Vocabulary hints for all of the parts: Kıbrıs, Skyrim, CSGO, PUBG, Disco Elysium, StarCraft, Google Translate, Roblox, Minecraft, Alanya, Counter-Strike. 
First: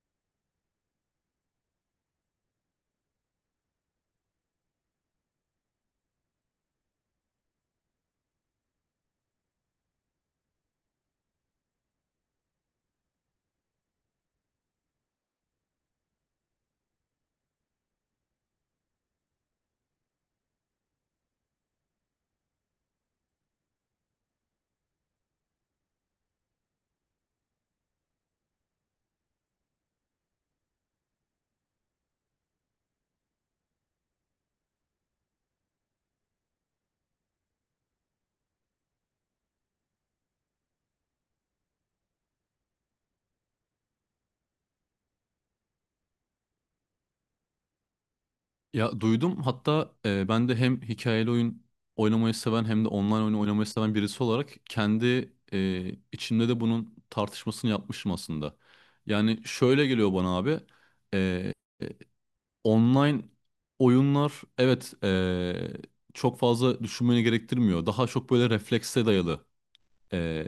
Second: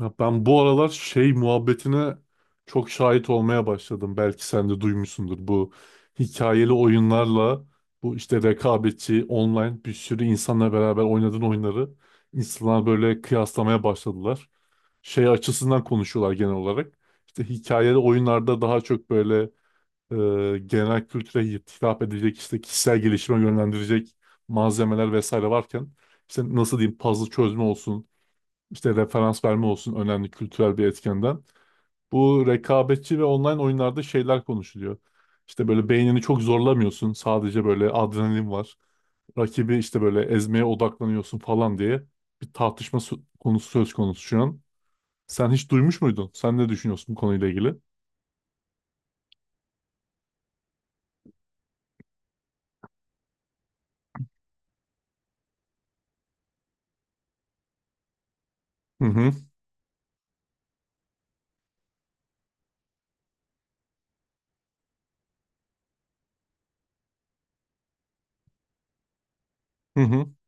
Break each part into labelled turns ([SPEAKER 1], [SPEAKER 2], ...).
[SPEAKER 1] Ya ben bu aralar şey muhabbetine çok şahit olmaya başladım. Belki sen de duymuşsundur. Bu hikayeli oyunlarla bu işte rekabetçi online bir sürü insanla beraber oynadığın oyunları insanlar böyle kıyaslamaya başladılar. Şey açısından konuşuyorlar genel olarak. İşte hikayeli oyunlarda daha çok böyle genel kültüre hitap edecek işte kişisel gelişime yönlendirecek malzemeler vesaire varken işte nasıl diyeyim puzzle çözme olsun işte referans verme olsun önemli kültürel bir etkenden. Bu rekabetçi ve online oyunlarda şeyler konuşuluyor. İşte böyle beynini çok zorlamıyorsun. Sadece böyle adrenalin var. Rakibi işte böyle ezmeye odaklanıyorsun falan diye bir tartışma sö- konusu söz konusu şu an. Sen hiç duymuş muydun? Sen ne düşünüyorsun bu konuyla ilgili?
[SPEAKER 2] Ya duydum hatta ben de hem hikayeli oyun oynamayı seven hem de online oyun oynamayı seven birisi olarak kendi içimde de bunun tartışmasını yapmışım aslında.
[SPEAKER 1] Hı hı
[SPEAKER 2] Yani şöyle geliyor bana abi, e, e, online oyunlar evet, çok fazla düşünmeni gerektirmiyor. Daha çok böyle reflekse dayalı
[SPEAKER 1] hı hı
[SPEAKER 2] e,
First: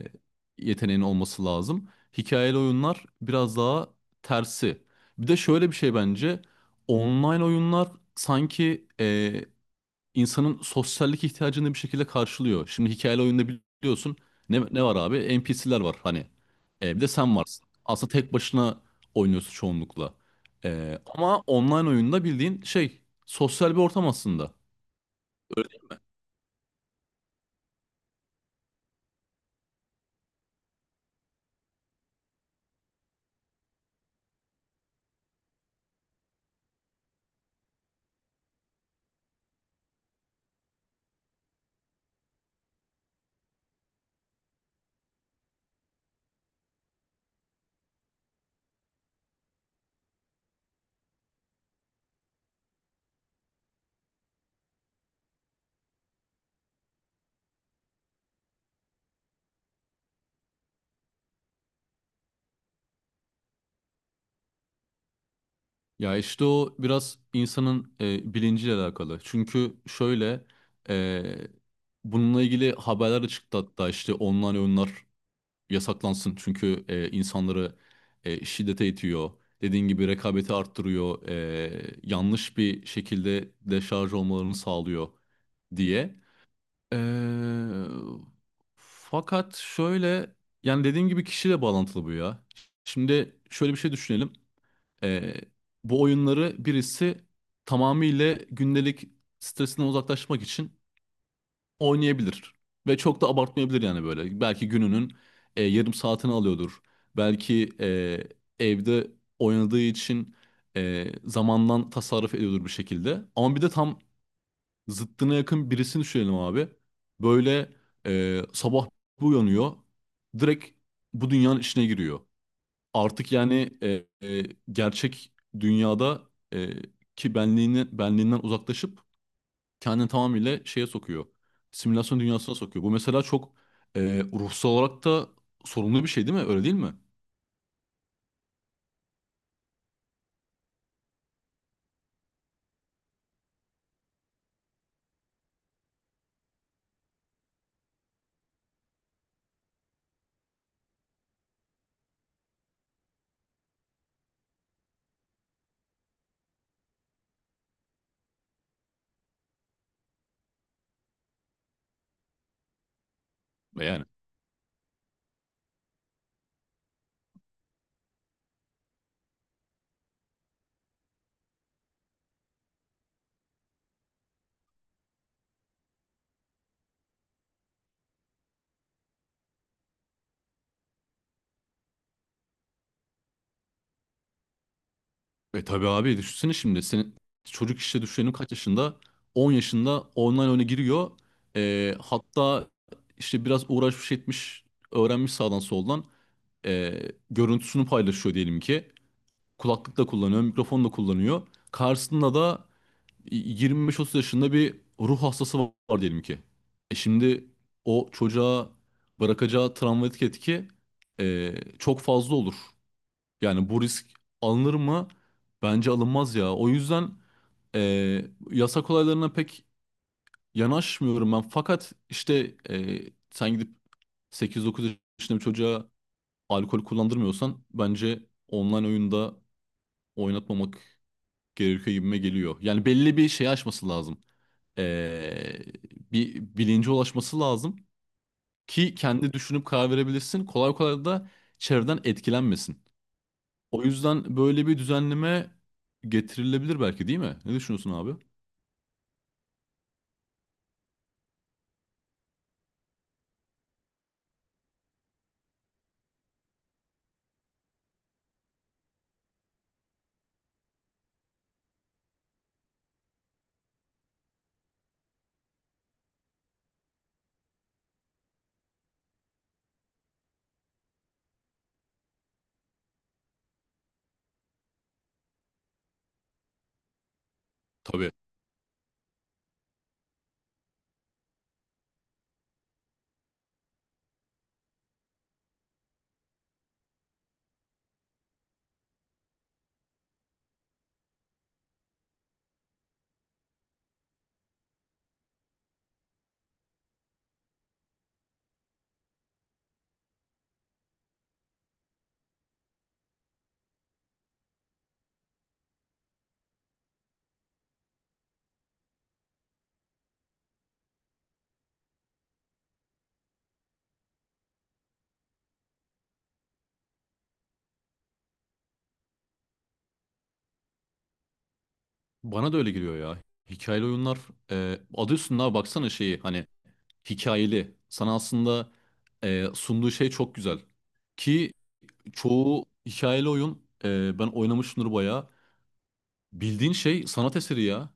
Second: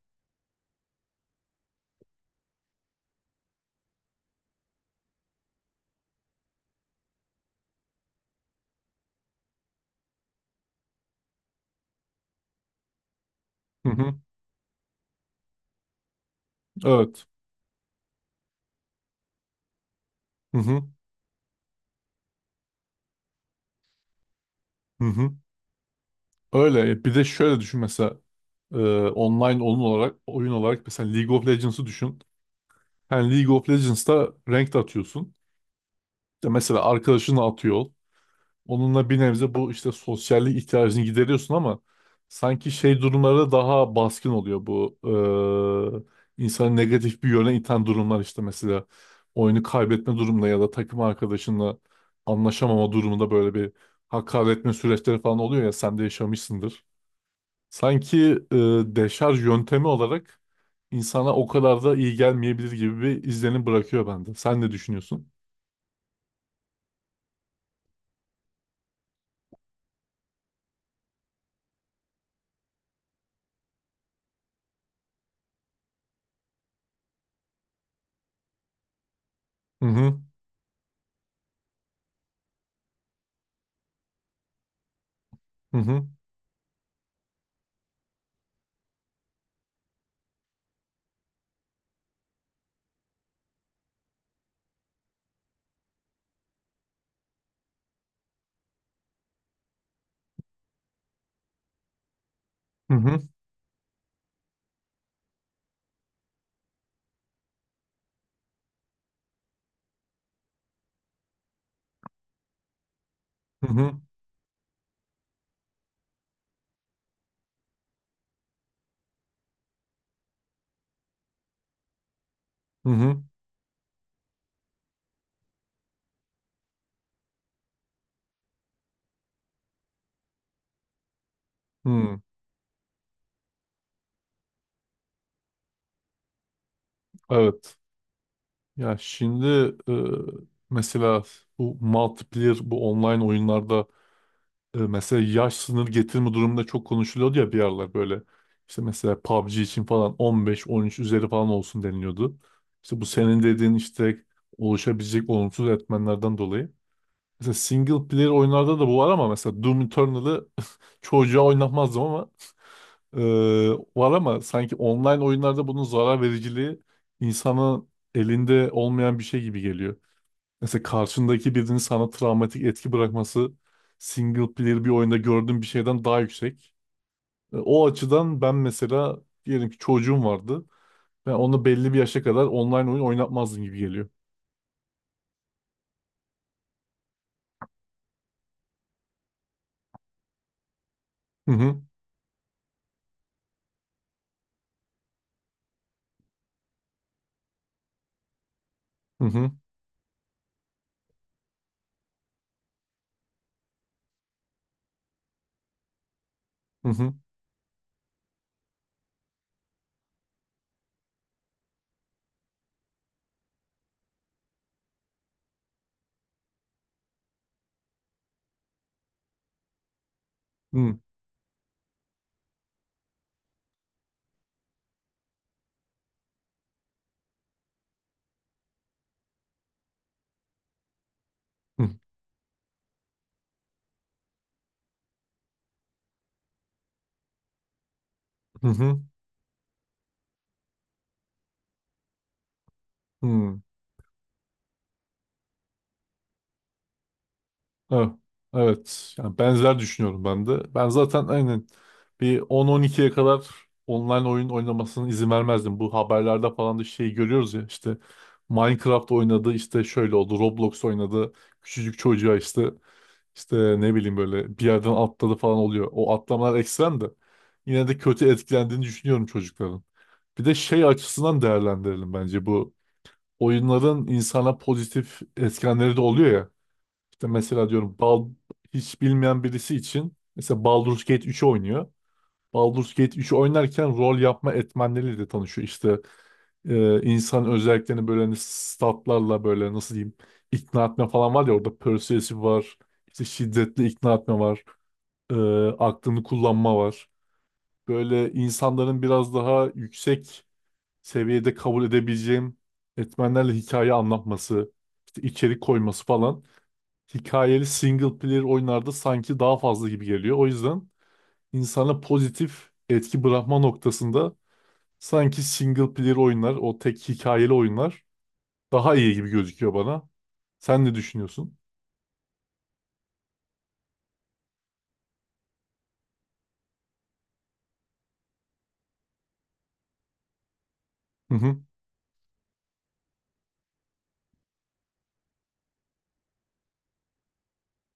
[SPEAKER 2] yeteneğin olması lazım. Hikayeli oyunlar biraz daha tersi. Bir de şöyle bir şey bence online oyunlar sanki insanın sosyallik ihtiyacını bir şekilde karşılıyor. Şimdi hikayeli oyunda
[SPEAKER 1] hı
[SPEAKER 2] biliyorsun
[SPEAKER 1] hı.
[SPEAKER 2] ne var abi? NPC'ler var hani. Bir de
[SPEAKER 1] Evet.
[SPEAKER 2] sen varsın. Aslında tek başına oynuyorsun çoğunlukla.
[SPEAKER 1] Hı hı
[SPEAKER 2] Ama online oyunda bildiğin şey sosyal bir ortam aslında.
[SPEAKER 1] hı hı. Öyle. E, bir de şöyle düşün mesela e, online oyun olarak mesela League of Legends'ı düşün. Yani League of Legends'ta ranked atıyorsun. İşte mesela arkadaşını atıyor. Ol. Onunla bir nebze bu işte sosyallik ihtiyacını gideriyorsun ama sanki şey durumlarda daha baskın oluyor bu insanı negatif bir yöne iten durumlar işte mesela oyunu kaybetme durumunda ya da takım arkadaşınla anlaşamama durumunda böyle bir hakaretme süreçleri falan oluyor ya sen de yaşamışsındır. Sanki e, deşarj yöntemi olarak insana o kadar da iyi gelmeyebilir gibi bir izlenim bırakıyor bende. Sen ne düşünüyorsun?
[SPEAKER 2] Ya işte o biraz insanın bilinciyle alakalı. Çünkü şöyle e, bununla ilgili haberler de çıktı hatta, işte online oyunlar yasaklansın. Çünkü insanları şiddete itiyor.
[SPEAKER 1] Hı
[SPEAKER 2] Dediğin gibi
[SPEAKER 1] hı
[SPEAKER 2] rekabeti arttırıyor. Yanlış bir şekilde deşarj olmalarını sağlıyor
[SPEAKER 1] hı hı
[SPEAKER 2] diye. E, fakat şöyle, yani dediğim gibi kişiyle bağlantılı bu ya. Şimdi şöyle bir şey düşünelim. Ee, bu oyunları birisi tamamıyla gündelik stresinden uzaklaşmak için oynayabilir.
[SPEAKER 1] hı
[SPEAKER 2] Ve
[SPEAKER 1] hı
[SPEAKER 2] çok da abartmayabilir yani böyle. Belki gününün yarım saatini alıyordur. Belki evde oynadığı için zamandan tasarruf ediyordur bir şekilde. Ama bir de tam
[SPEAKER 1] hı
[SPEAKER 2] zıttına yakın birisini düşünelim abi. Böyle sabah bir uyanıyor. Direkt bu dünyanın içine giriyor
[SPEAKER 1] hı hı hı.
[SPEAKER 2] artık yani, gerçek dünyada e, ki benliğini, benliğinden uzaklaşıp kendini tamamıyla şeye sokuyor.
[SPEAKER 1] Hı.
[SPEAKER 2] Simülasyon dünyasına sokuyor. Bu mesela çok e, ruhsal olarak da sorunlu bir şey değil mi? Öyle değil mi?
[SPEAKER 1] Evet. Ya şimdi e, mesela bu multiplayer bu online oyunlarda mesela yaş sınır getirme durumunda çok konuşuluyordu ya bir aralar böyle. İşte mesela PUBG için falan 15-13 üzeri falan olsun deniliyordu. İşte bu senin dediğin işte oluşabilecek olumsuz etmenlerden dolayı. Mesela single player oyunlarda da bu var ama mesela Doom Eternal'ı çocuğa oynatmazdım ama eee,
[SPEAKER 2] E yani.
[SPEAKER 1] var ama sanki online oyunlarda bunun zarar vericiliği insanın elinde olmayan bir şey gibi geliyor. Mesela karşındaki birinin sana travmatik etki bırakması single player bir oyunda gördüğüm bir şeyden daha yüksek. E, o açıdan ben mesela diyelim ki çocuğum vardı. Ben onu belli bir yaşa kadar online oyun oynatmazdım gibi geliyor.
[SPEAKER 2] E tabii abi, düşünsene şimdi. Senin çocuk, işte düşünelim, kaç yaşında? 10 yaşında online oyuna giriyor.
[SPEAKER 1] Hı hı
[SPEAKER 2] Hatta işte biraz uğraşmış etmiş, öğrenmiş sağdan soldan, e, görüntüsünü paylaşıyor diyelim ki.
[SPEAKER 1] hı hı
[SPEAKER 2] Kulaklık da kullanıyor, mikrofon da kullanıyor. Karşısında da 25-30 yaşında bir ruh hastası var diyelim ki. E
[SPEAKER 1] hı
[SPEAKER 2] şimdi o çocuğa bırakacağı travmatik etki çok fazla olur. Yani bu risk alınır mı? Bence alınmaz ya. O yüzden e, yasak olaylarına pek
[SPEAKER 1] hı
[SPEAKER 2] yanaşmıyorum ben. Fakat işte, sen gidip 8-9 yaşında bir çocuğa alkol kullandırmıyorsan, bence online oyunda oynatmamak gerekiyor
[SPEAKER 1] hı
[SPEAKER 2] gibime geliyor. Yani belli bir şey aşması lazım. Ee, bir bilince ulaşması lazım
[SPEAKER 1] hı
[SPEAKER 2] ki
[SPEAKER 1] hı
[SPEAKER 2] kendi düşünüp karar verebilirsin. Kolay kolay da çevreden etkilenmesin.
[SPEAKER 1] hı.
[SPEAKER 2] O yüzden böyle bir düzenleme getirilebilir belki, değil mi? Ne düşünüyorsun
[SPEAKER 1] Evet.
[SPEAKER 2] abi?
[SPEAKER 1] Evet. Yani benzer düşünüyorum ben de. Ben zaten aynen bir 10-12'ye kadar online oyun oynamasına izin vermezdim. Bu haberlerde falan da şey görüyoruz ya işte Minecraft oynadı işte şöyle oldu Roblox oynadı küçücük çocuğa işte ne bileyim böyle bir yerden atladı falan oluyor. O atlamalar ekstrem de yine de kötü etkilendiğini düşünüyorum çocukların. Bir de şey açısından değerlendirelim bence bu oyunların insana pozitif etkenleri de oluyor ya. İşte mesela diyorum
[SPEAKER 2] Tabii.
[SPEAKER 1] Hiç bilmeyen birisi için mesela Baldur's Gate 3'ü oynuyor. Baldur's Gate 3'ü oynarken rol yapma etmenleriyle de tanışıyor. İşte insan özelliklerini böyle hani statlarla böyle nasıl diyeyim ikna etme falan var ya orada persuasive var. İşte şiddetli ikna etme var. e, aklını kullanma var. Böyle insanların biraz daha yüksek seviyede kabul edebileceğim etmenlerle hikaye anlatması, işte içerik koyması falan hikayeli single player oyunlarda sanki daha fazla gibi geliyor. O yüzden insana pozitif etki bırakma noktasında sanki single player oyunlar, o tek hikayeli oyunlar daha iyi gibi gözüküyor bana. Sen ne düşünüyorsun?
[SPEAKER 2] Bana da öyle geliyor ya. Hikayeli oyunlar, adı üstünde abi, baksana şeyi, hani hikayeli. Sana aslında sunduğu şey çok güzel.
[SPEAKER 1] Hı
[SPEAKER 2] Ki
[SPEAKER 1] hı
[SPEAKER 2] çoğu hikayeli oyun, ben oynamışımdır bayağı. Bildiğin şey sanat eseri ya.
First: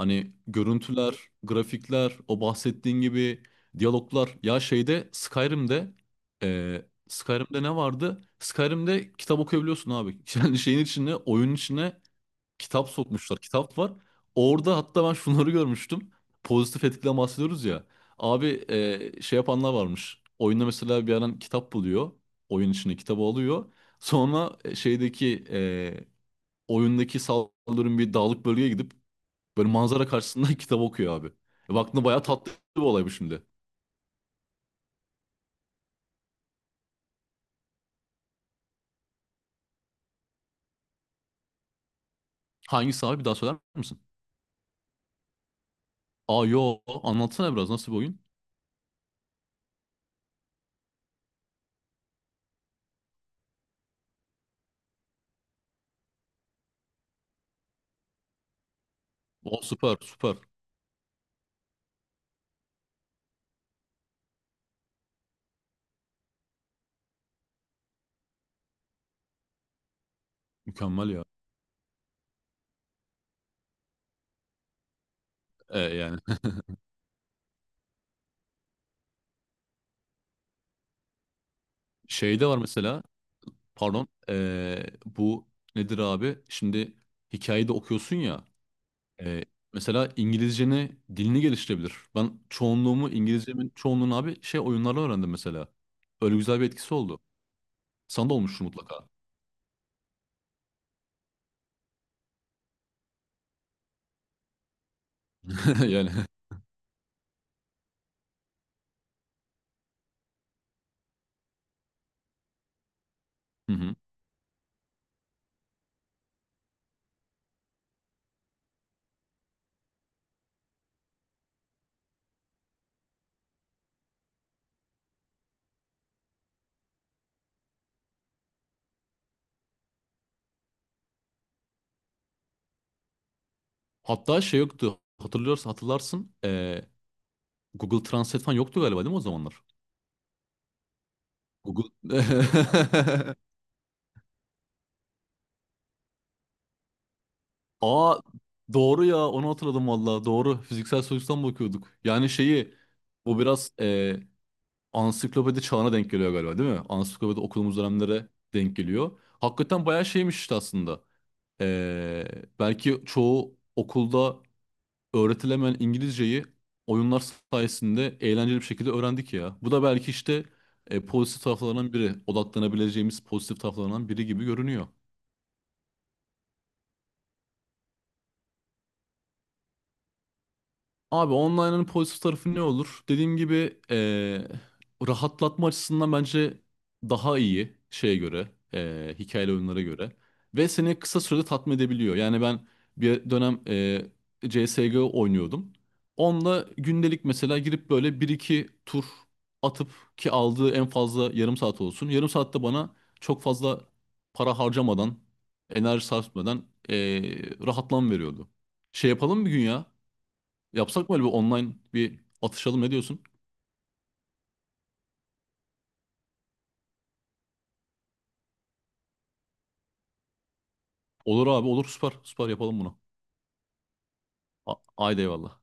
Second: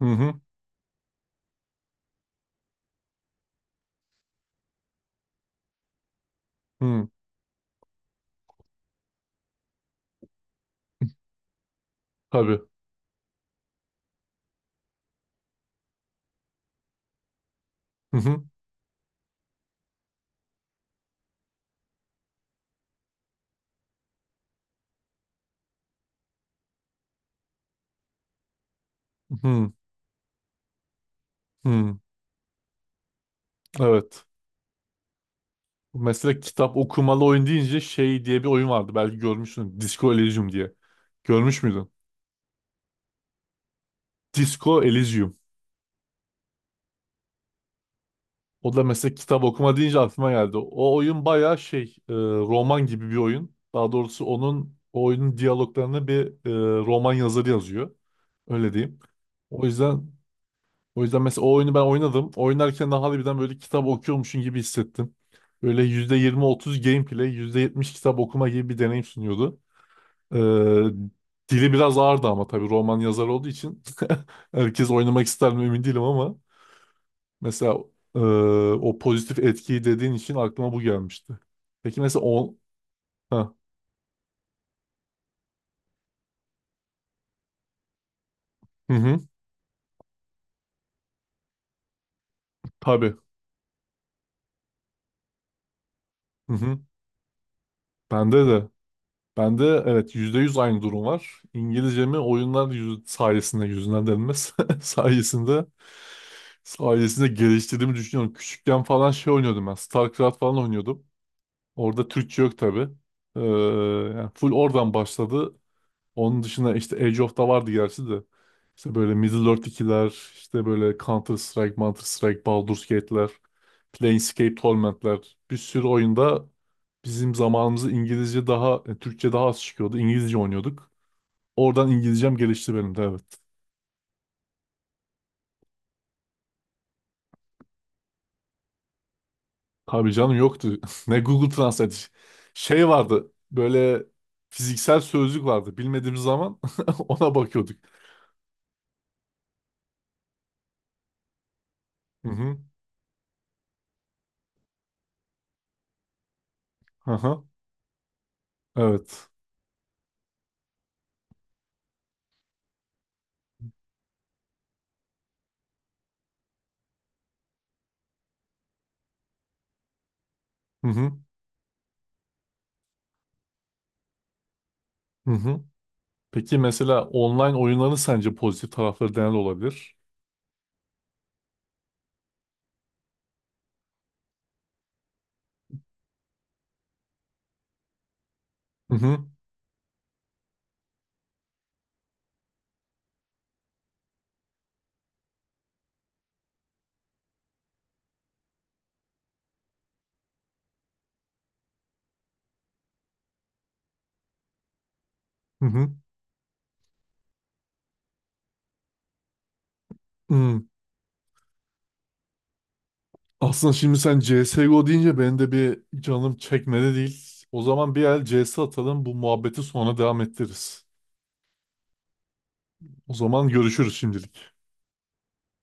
[SPEAKER 1] hı hı
[SPEAKER 2] görüntüler, grafikler, o bahsettiğin gibi diyaloglar. Ya şeyde Skyrim'de e,
[SPEAKER 1] hı.
[SPEAKER 2] Skyrim'de ne vardı? Skyrim'de kitap okuyabiliyorsun abi. Yani şeyin içine, oyunun içine
[SPEAKER 1] Tabii.
[SPEAKER 2] kitap sokmuşlar. Kitap var. Orada hatta ben şunları görmüştüm. Pozitif etkiden bahsediyoruz ya.
[SPEAKER 1] Hı hı
[SPEAKER 2] Abi şey yapanlar varmış. Oyunda mesela bir adam kitap buluyor. Oyun içine kitabı alıyor. Sonra şeydeki oyundaki saldırın bir dağlık bölgeye gidip böyle
[SPEAKER 1] hı
[SPEAKER 2] manzara karşısında kitap okuyor abi.
[SPEAKER 1] hı.
[SPEAKER 2] Baktığında bayağı tatlı bir olay bu şimdi.
[SPEAKER 1] Evet. Mesela kitap okumalı oyun deyince şey diye bir oyun vardı. Belki görmüşsün. Disco Elysium diye. Görmüş müydün?
[SPEAKER 2] Hangisi abi, bir daha söyler misin?
[SPEAKER 1] Disco Elysium.
[SPEAKER 2] Aa yo, anlatsana biraz, nasıl bir oyun?
[SPEAKER 1] O da mesela kitap okuma deyince aklıma geldi. O oyun bayağı şey roman gibi bir oyun. Daha doğrusu onun o oyunun diyaloglarını bir roman yazarı yazıyor. Öyle diyeyim.
[SPEAKER 2] O
[SPEAKER 1] O
[SPEAKER 2] süper
[SPEAKER 1] yüzden
[SPEAKER 2] süper
[SPEAKER 1] o yüzden mesela o oyunu ben oynadım. Oynarken de harbiden böyle kitap okuyormuşum gibi hissettim. Böyle %20-30 gameplay, %70 kitap okuma gibi bir deneyim sunuyordu. E,
[SPEAKER 2] mükemmel ya.
[SPEAKER 1] dili biraz ağırdı ama tabii roman yazarı olduğu için herkes oynamak ister mi
[SPEAKER 2] E,
[SPEAKER 1] emin değilim
[SPEAKER 2] yani
[SPEAKER 1] ama. Mesela e, o pozitif etkiyi dediğin için aklıma bu gelmişti. Peki mesela
[SPEAKER 2] şey de
[SPEAKER 1] o...
[SPEAKER 2] var mesela,
[SPEAKER 1] Ha,
[SPEAKER 2] pardon, bu nedir abi? Şimdi hikayeyi de okuyorsun ya,
[SPEAKER 1] hı hı,
[SPEAKER 2] e, mesela İngilizceni, dilini geliştirebilir. Ben çoğunluğumu,
[SPEAKER 1] tabii.
[SPEAKER 2] İngilizcemin çoğunluğunu abi şey oyunlarla öğrendim mesela. Öyle
[SPEAKER 1] Hı
[SPEAKER 2] güzel bir
[SPEAKER 1] hı.
[SPEAKER 2] etkisi oldu. Sana da
[SPEAKER 1] Bende
[SPEAKER 2] olmuştur
[SPEAKER 1] de.
[SPEAKER 2] mutlaka.
[SPEAKER 1] Bende evet %100 aynı durum var. İngilizcemi oyunlar yüz, sayesinde yüzünden denilmez. sayesinde
[SPEAKER 2] Yani.
[SPEAKER 1] sayesinde geliştirdiğimi düşünüyorum. Küçükken falan şey oynuyordum ben. StarCraft falan oynuyordum. Orada Türkçe yok tabii. Ee,
[SPEAKER 2] Hı hı.
[SPEAKER 1] yani full oradan başladı. Onun dışında işte Age of da vardı gerçi de. İşte böyle Middle-earth ikiler, işte böyle Counter-Strike, Baldur's Gate'ler, Planescape Torment'ler. Bir sürü oyunda bizim zamanımızda İngilizce daha, Türkçe daha az çıkıyordu. İngilizce oynuyorduk. Oradan İngilizcem gelişti benim de evet.
[SPEAKER 2] Hatta şey yoktu. Hatırlıyorsan hatırlarsın. Google Translate falan yoktu galiba, değil mi o zamanlar?
[SPEAKER 1] Tabii canım yoktu. Ne Google
[SPEAKER 2] Google.
[SPEAKER 1] Translate. Şey vardı böyle fiziksel sözlük vardı. Bilmediğimiz zaman ona bakıyorduk.
[SPEAKER 2] Aa doğru ya, onu hatırladım valla. Doğru. Fiziksel soyuttan bakıyorduk.
[SPEAKER 1] Hı
[SPEAKER 2] Yani
[SPEAKER 1] hı.
[SPEAKER 2] şeyi, bu biraz ansiklopedi çağına denk geliyor galiba, değil mi? Ansiklopedi
[SPEAKER 1] Hı.
[SPEAKER 2] okuduğumuz dönemlere denk geliyor.
[SPEAKER 1] Evet.
[SPEAKER 2] Hakikaten bayağı şeymiş işte aslında. Eee, belki çoğu okulda öğretilemeyen İngilizceyi oyunlar sayesinde eğlenceli bir şekilde öğrendik ya. Bu da belki işte
[SPEAKER 1] Hı hı.
[SPEAKER 2] pozitif taraflarından odaklanabileceğimiz pozitif taraflarından biri gibi görünüyor.
[SPEAKER 1] Hı hı. Peki mesela online oyunların sence pozitif tarafları neler olabilir?
[SPEAKER 2] Abi online'ın pozitif tarafı ne olur? Dediğim gibi, rahatlatma açısından bence daha iyi şeye göre,
[SPEAKER 1] Hı hı
[SPEAKER 2] hikayeli oyunlara göre. Ve seni kısa sürede tatmin edebiliyor. Yani ben bir dönem CSGO oynuyordum. Onunla gündelik mesela girip böyle bir iki tur atıp, ki aldığı en fazla yarım saat olsun. Yarım saatte bana çok fazla para harcamadan,
[SPEAKER 1] hı hı.
[SPEAKER 2] enerji sarf etmeden rahatlam veriyordu. Şey yapalım bir gün ya.
[SPEAKER 1] Hmm.
[SPEAKER 2] Yapsak mı? Öyle bir online bir atışalım, ne diyorsun?
[SPEAKER 1] Aslında şimdi sen CSGO deyince benim de bir canım çekmedi değil. O zaman bir el CS atalım bu muhabbeti sonra devam ettiririz.
[SPEAKER 2] Olur abi olur, süper süper, yapalım bunu.
[SPEAKER 1] O zaman görüşürüz şimdilik.
[SPEAKER 2] Haydi eyvallah.